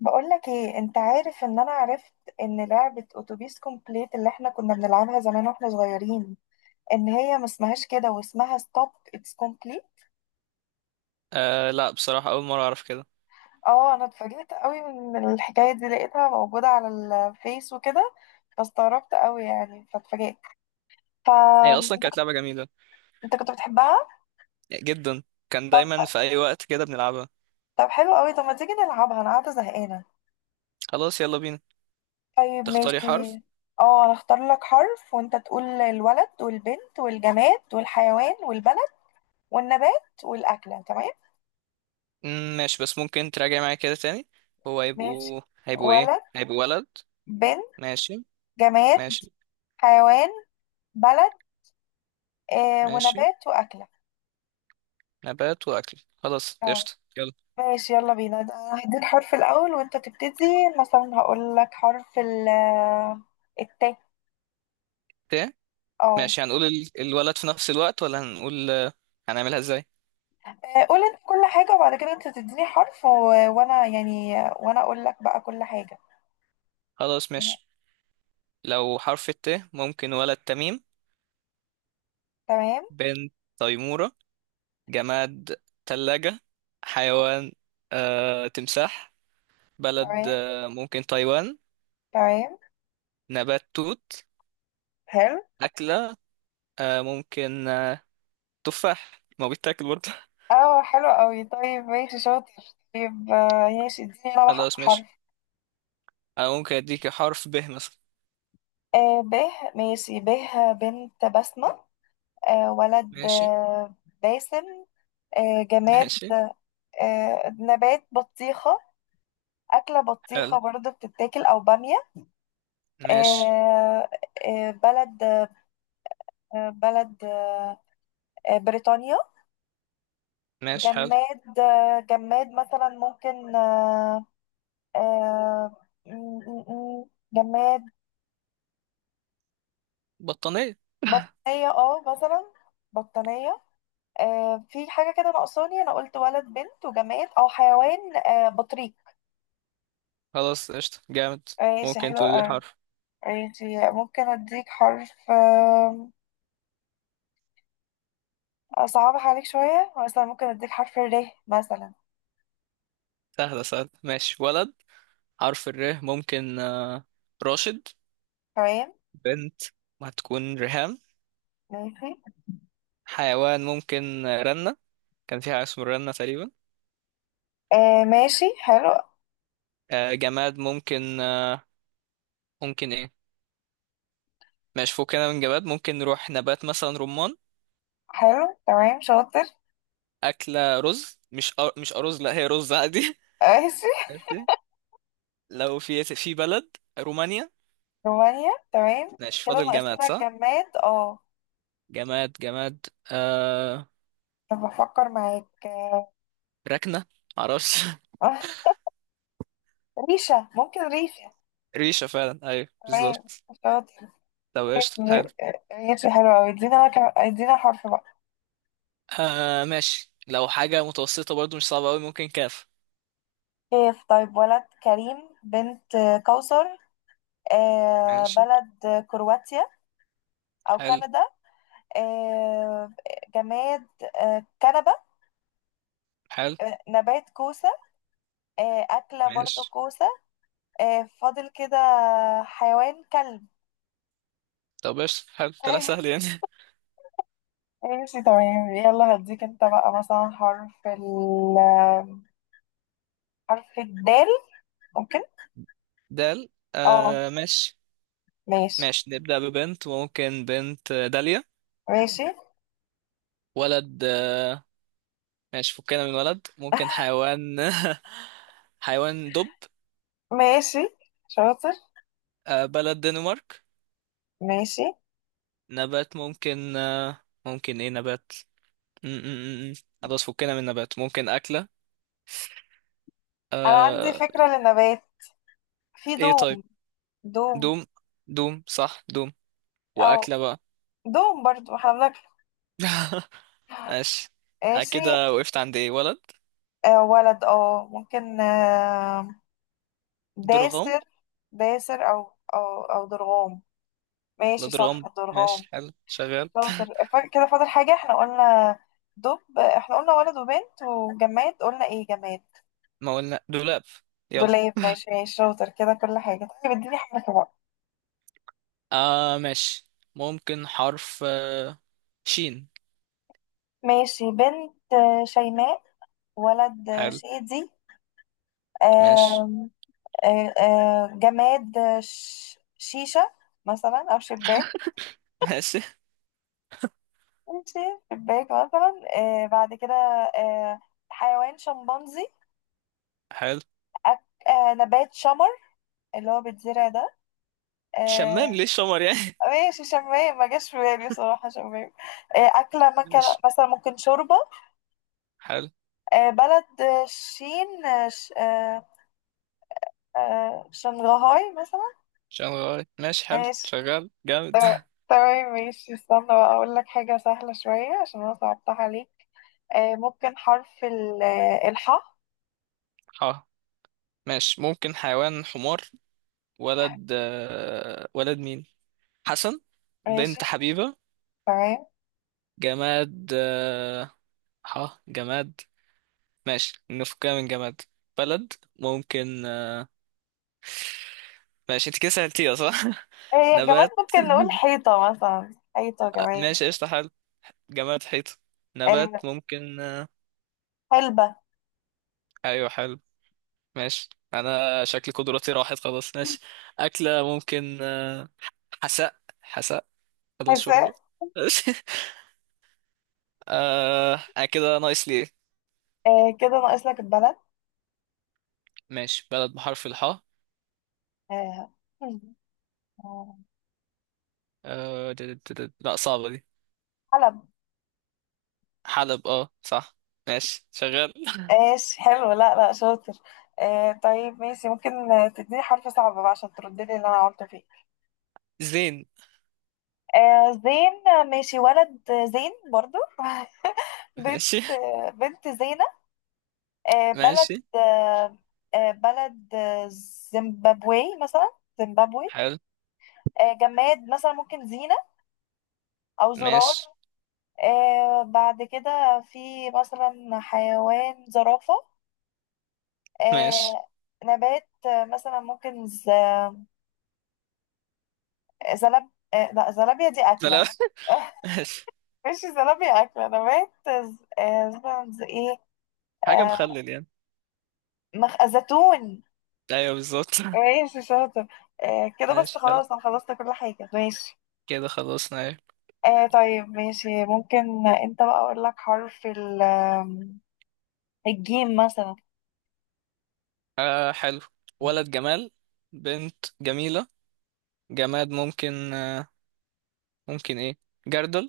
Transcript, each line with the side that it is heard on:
left: بقولك ايه، انت عارف ان انا عرفت ان لعبة اتوبيس كومبليت اللي احنا كنا بنلعبها زمان واحنا صغيرين ان هي ما اسمهاش كده واسمها ستوب اتس كومبليت؟
right: آه لا، بصراحة أول مرة أعرف كده.
left: اه، انا اتفاجئت قوي من الحكاية دي، لقيتها موجودة على الفيس وكده. فاستغربت قوي يعني، فاتفاجئت.
right: هي أصلا
left: فانت
right: كانت
left: كنت
right: لعبة جميلة
left: انت كنت بتحبها؟
right: جدا. كان
left: طب
right: دايما في أي وقت كده بنلعبها.
left: طب، حلو قوي. طب ما تيجي نلعبها؟ انا قاعدة زهقانة.
right: خلاص يلا بينا.
left: طيب،
right: تختاري
left: ماشي.
right: حرف.
left: اه، انا اختار لك حرف وانت تقول الولد والبنت والجماد والحيوان والبلد والنبات والأكلة، تمام؟
right: ماشي، بس ممكن تراجعي معايا كده تاني. هو
left: ماشي.
right: هيبقوا إيه؟
left: ولد،
right: هيبقوا ولد.
left: بنت،
right: ماشي،
left: جماد،
right: ماشي،
left: حيوان، بلد،
right: ماشي.
left: ونبات، وأكلة.
right: نبات وأكل، خلاص
left: اه،
right: قشطة يلا.
left: ماشي، يلا بينا. ده أنا هديك حرف الأول وأنت تبتدي. مثلا هقول لك حرف ال، التاء.
right: ت.
left: اه.
right: ماشي، هنقول الولد في نفس الوقت، ولا هنقول هنعملها إزاي؟
left: قول انت كل حاجة، وبعد كده انت تديني حرف و... وانا يعني... وانا اقول لك بقى كل حاجة.
right: خلاص
left: يعني-
right: ماشي. لو حرف الت، ممكن ولد تميم.
left: تمام،
right: بنت تيمورة. جماد تلاجة. حيوان تمساح. بلد
left: تمام،
right: ممكن تايوان.
left: تمام.
right: نبات توت.
left: حلو.
right: أكلة آه، ممكن آه، تفاح، ما هو بيتاكل برضه.
left: اه، حلو قوي. طيب، ماشي، شاطر. طيب، ماشي، اديني انا
right: خلاص ماشي.
left: حرف.
right: أنا ممكن أديك حرف ب مثلا.
left: باه، ماشي. باه، بنت: بسمة. ولد.
right: ماشي.
left: باسم. جماد.
right: ماشي
left: نبات: بطيخة. أكلة:
right: حلو.
left: بطيخة برضه بتتاكل، أو بامية.
right: ماشي،
left: آه. بلد. آه بلد بريطانيا.
right: ماشي حلو.
left: جماد. جماد مثلا، ممكن آه جماد.
right: بطانية.
left: بطانية، اه، مثلا. بطانية. في حاجة كده ناقصاني، أنا قلت ولد، بنت، وجماد، أو حيوان، بطريق.
right: خلاص قشطة جامد.
left: ماشي،
right: ممكن
left: حلو
right: تقول لي
left: أوي.
right: حرف.
left: ماشي، ممكن أديك حرف، أصعبها عليك شوية، مثلا ممكن أديك حرف الر، مثلا.
right: سهلة سهلة ماشي. ولد حرف الر، ممكن راشد.
left: تمام.
right: بنت هتكون ريهام.
left: ماشي،
right: حيوان ممكن رنة، كان فيها اسمه رنا تقريبا.
left: ماشي، حلو.
right: آه جماد ممكن ايه؟ ماشي فكنا من جماد، ممكن نروح نبات، مثلا رمان.
left: حلو، تمام، شاطر.
right: أكلة رز. مش أرز، لا هي رز عادي.
left: ماشي.
right: ماشي. لو في بلد، رومانيا.
left: رومانيا، تمام.
right: ماشي
left: كده
right: فاضل
left: ناقص
right: جماد
left: لنا
right: صح.
left: الجماد، اه.
right: جماد، جماد. آه
left: طب، بفكر معاك،
right: ركنة، معرفش.
left: آه، ريشة، ممكن ريشة.
right: ريشة فعلا، أيوه
left: تمام،
right: بالظبط.
left: شاطر.
right: طب قشطة حلو.
left: ر- ريشة حلوة أوي. ادينا حرف بقى.
right: آه ماشي. لو حاجة متوسطة برضو مش صعبة أوي، ممكن كاف.
left: كيف. طيب، ولد: كريم، بنت: كوثر.
right: ماشي
left: بلد: كرواتيا، أو
right: حلو.
left: كندا. آه، جماد. كنبة.
right: حلو
left: نبات: كوسة. أكلة برضو
right: ماشي.
left: كوسة. فاضل كده. حيوان: كلب.
right: طب قشطة حلو، طلع سهل يعني.
left: ماشي، تمام، يلا. هديك انت بقى مثلا حرف ال، حرف الدال، ممكن.
right: دال.
left: اه،
right: آه ماشي.
left: ماشي.
right: ماشي نبدأ ببنت، وممكن بنت داليا.
left: ماشي،
right: ولد ماشي فكنا من ولد، ممكن حيوان. حيوان دب.
left: ماشي، شاطر.
right: آه بلد دنمارك.
left: ماشي،
right: نبات ممكن ايه نبات؟ م- م- م- م. خلاص فكنا من نبات، ممكن أكلة.
left: انا عندي
right: آه.
left: فكرة للنبات، في
right: ايه طيب.
left: دوم. دوم.
right: دوم. دوم صح دوم.
left: او
right: وأكلة بقى.
left: دوم برضو، احنا بنك.
right: ماشي.
left: ماشي.
right: كده وقفت عند ايه؟ ولد
left: ولد، اه، ممكن،
right: درغام.
left: داسر. داسر، او، او درغام.
right: لا
left: ماشي، صح،
right: درغام،
left: درغام.
right: ماشي حلو شغال.
left: شاطر. كده فاضل حاجة، احنا قلنا دب. احنا قلنا ولد وبنت وجماد، قلنا ايه جماد؟
right: ما قلنا دولاب. يلا.
left: دولاب، ماشي، ماشي، شاطر. كده كل حاجة. طيب، اديني حرف بقى.
right: آه ماشي. ممكن حرف شين.
left: ماشي. بنت: شيماء. ولد:
right: حلو.
left: شادي.
right: ماشي.
left: آم، جماد: شيشة مثلا، أو شباك.
right: ماشي
left: ماشي. شباك مثلا، بعد كده. آه حيوان: شمبانزي.
right: حلو.
left: أك... آه نبات: شمر، اللي هو بيتزرع ده.
right: شمام،
left: آه
right: ليه شمر يعني؟
left: ماشي، شمام ما جاش في بالي بصراحة، شمام. أكلة مكان،
right: ماشي
left: مثلا ممكن شوربة.
right: حلو.
left: بلد، شين، آه ش... آه شنغهاي مثلا.
right: شنغال، ماشي حلو
left: ماشي،
right: شغال جامد.
left: تمام. تمام، ماشي، استنى بقى أقول لك حاجة سهلة شوية عشان أنا صعبتها عليك. ممكن حرف ال الحاء.
right: اه ماشي. ممكن حيوان حمار. ولد ولد مين؟ حسن.
left: ماشي،
right: بنت حبيبة.
left: تمام.
right: جماد اه. جماد. ماشي نفكها من جماد. بلد ممكن ماشي انت كده سألتيها صح.
left: هي كمان
right: نبات.
left: ممكن نقول حيطة، مثلا، حيطة كمان.
right: ماشي قشطة حلو. جماد حيطة. نبات
left: آه
right: ممكن.
left: حلبة.
right: ايوه حلو. ماشي. انا شكل قدراتي راحت، خلاص ماشي. اكلة ممكن حساء، حساء بدل
left: حساء.
right: شوربة. ماشي. آه، أنا كده ناقص لي ايه؟
left: كده ناقص لك البلد.
right: ماشي بلد بحرف الحاء.
left: آه آه،
right: لا، صعبة دي.
left: حلب.
right: حلب، اه صح. ماشي شغال.
left: ايش، حلو، لا، لا، شاطر. طيب، ماشي، ممكن، تديني حرف صعب بقى عشان تردلي اللي انا قلت فيه.
right: زين.
left: زين. ماشي، ولد: زين برضو. بنت.
right: ماشي.
left: بنت: زينة. بلد،
right: ماشي
left: آه بلد، زيمبابوي مثلا. زيمبابوي.
right: حلو.
left: جماد مثلا، ممكن زينة، او زرار.
right: ماشي.
left: بعد كده في، مثلا، حيوان: زرافة.
right: ماشي.
left: آه نبات، مثلا، ممكن زلب آه لا، زلابيا دي
right: لا لا.
left: أكلة.
right: ماشي.
left: مش زلابيا أكلة، نبات. مثلا زي إيه.
right: حاجة
left: آه
right: مخلل يعني.
left: زيتون.
right: ايوه بالظبط.
left: ماشي، شاطر. كده بس
right: ماشي حلو.
left: خلاص، أنا خلصت كل حاجة، ماشي.
right: كده خلصنا.
left: طيب، ماشي، ممكن أنت بقى أقول لك حرف ال الجيم مثلا.
right: آه حلو. ولد جمال. بنت جميلة. جماد ممكن ايه؟ جردل.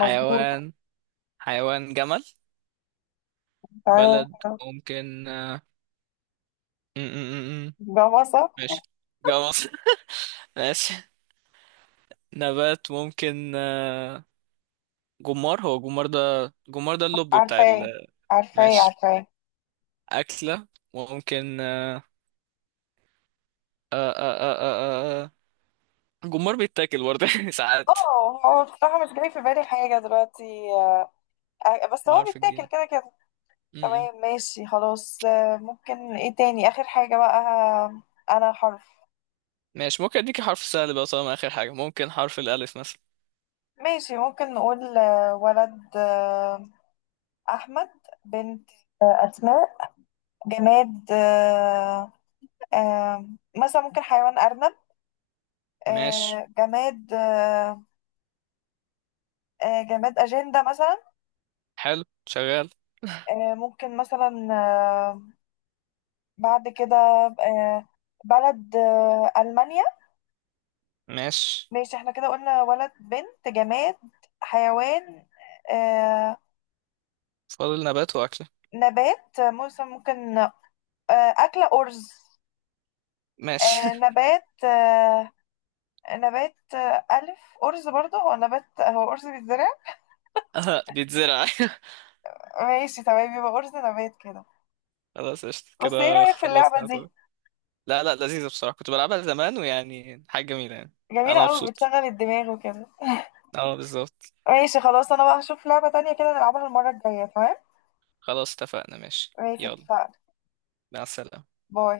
left: مظبوط.
right: حيوان جمل.
left: آه،
right: بلد ممكن م -م -م. م.
left: بابا، صح.
right: ماشي جوز. ماشي. نبات ممكن جمار، هو جمار ده، جمار ده اللب بتاع
left: عارفاه،
right: ال.
left: عارفاه،
right: ماشي.
left: عارفاه.
right: أكلة ممكن آه آه آه آه آه. آه. جمار بيتاكل برضه ساعات.
left: اه، هو بصراحة مش جاي في بالي حاجة دلوقتي، بس هو
right: بحرف الجيم
left: بيتاكل كده كده.
right: م- م.
left: تمام، ماشي، خلاص. ممكن ايه تاني، آخر حاجة بقى، أنا حرف.
right: ماشي. ممكن اديكي حرف سهل بقى طالما اخر حاجة، ممكن حرف الالف مثلا.
left: ماشي، ممكن نقول، ولد: أحمد. بنت: أسماء. جماد، آه، مثلا ممكن حيوان: أرنب.
right: ماشي
left: جماد، جماد: أجندة مثلا.
right: حلو شغال.
left: ممكن مثلا، بعد كده، آه، بلد: ألمانيا.
right: ماشي.
left: ماشي، احنا كده قلنا ولد، بنت، جماد، حيوان، آه،
right: فاضل نبات واكلة.
left: نبات، مثلا، ممكن، أكلة: أرز.
right: ماشي.
left: نبات، نبات، ألف أرز برضه، هو نبات، هو أرز بيتزرع.
right: اه بيتزرع.
left: ماشي، تمام، يبقى أرز نبات كده.
right: خلاص قشطة،
left: بس ايه
right: كده
left: رأيك في اللعبة
right: خلصنا
left: دي؟
right: طبعا. لا لا، لذيذة بصراحة، كنت بلعبها زمان، ويعني حاجة جميلة يعني.
left: جميلة
right: انا
left: قوي،
right: مبسوط.
left: بتشغل الدماغ وكده.
right: اه بالظبط.
left: ماشي، خلاص، أنا بقى هشوف لعبة تانية كده نلعبها المرة الجاية، تمام؟
right: خلاص اتفقنا، ماشي
left: ماشي،
right: يلا.
left: اتفقنا.
right: مع السلامة.
left: باي.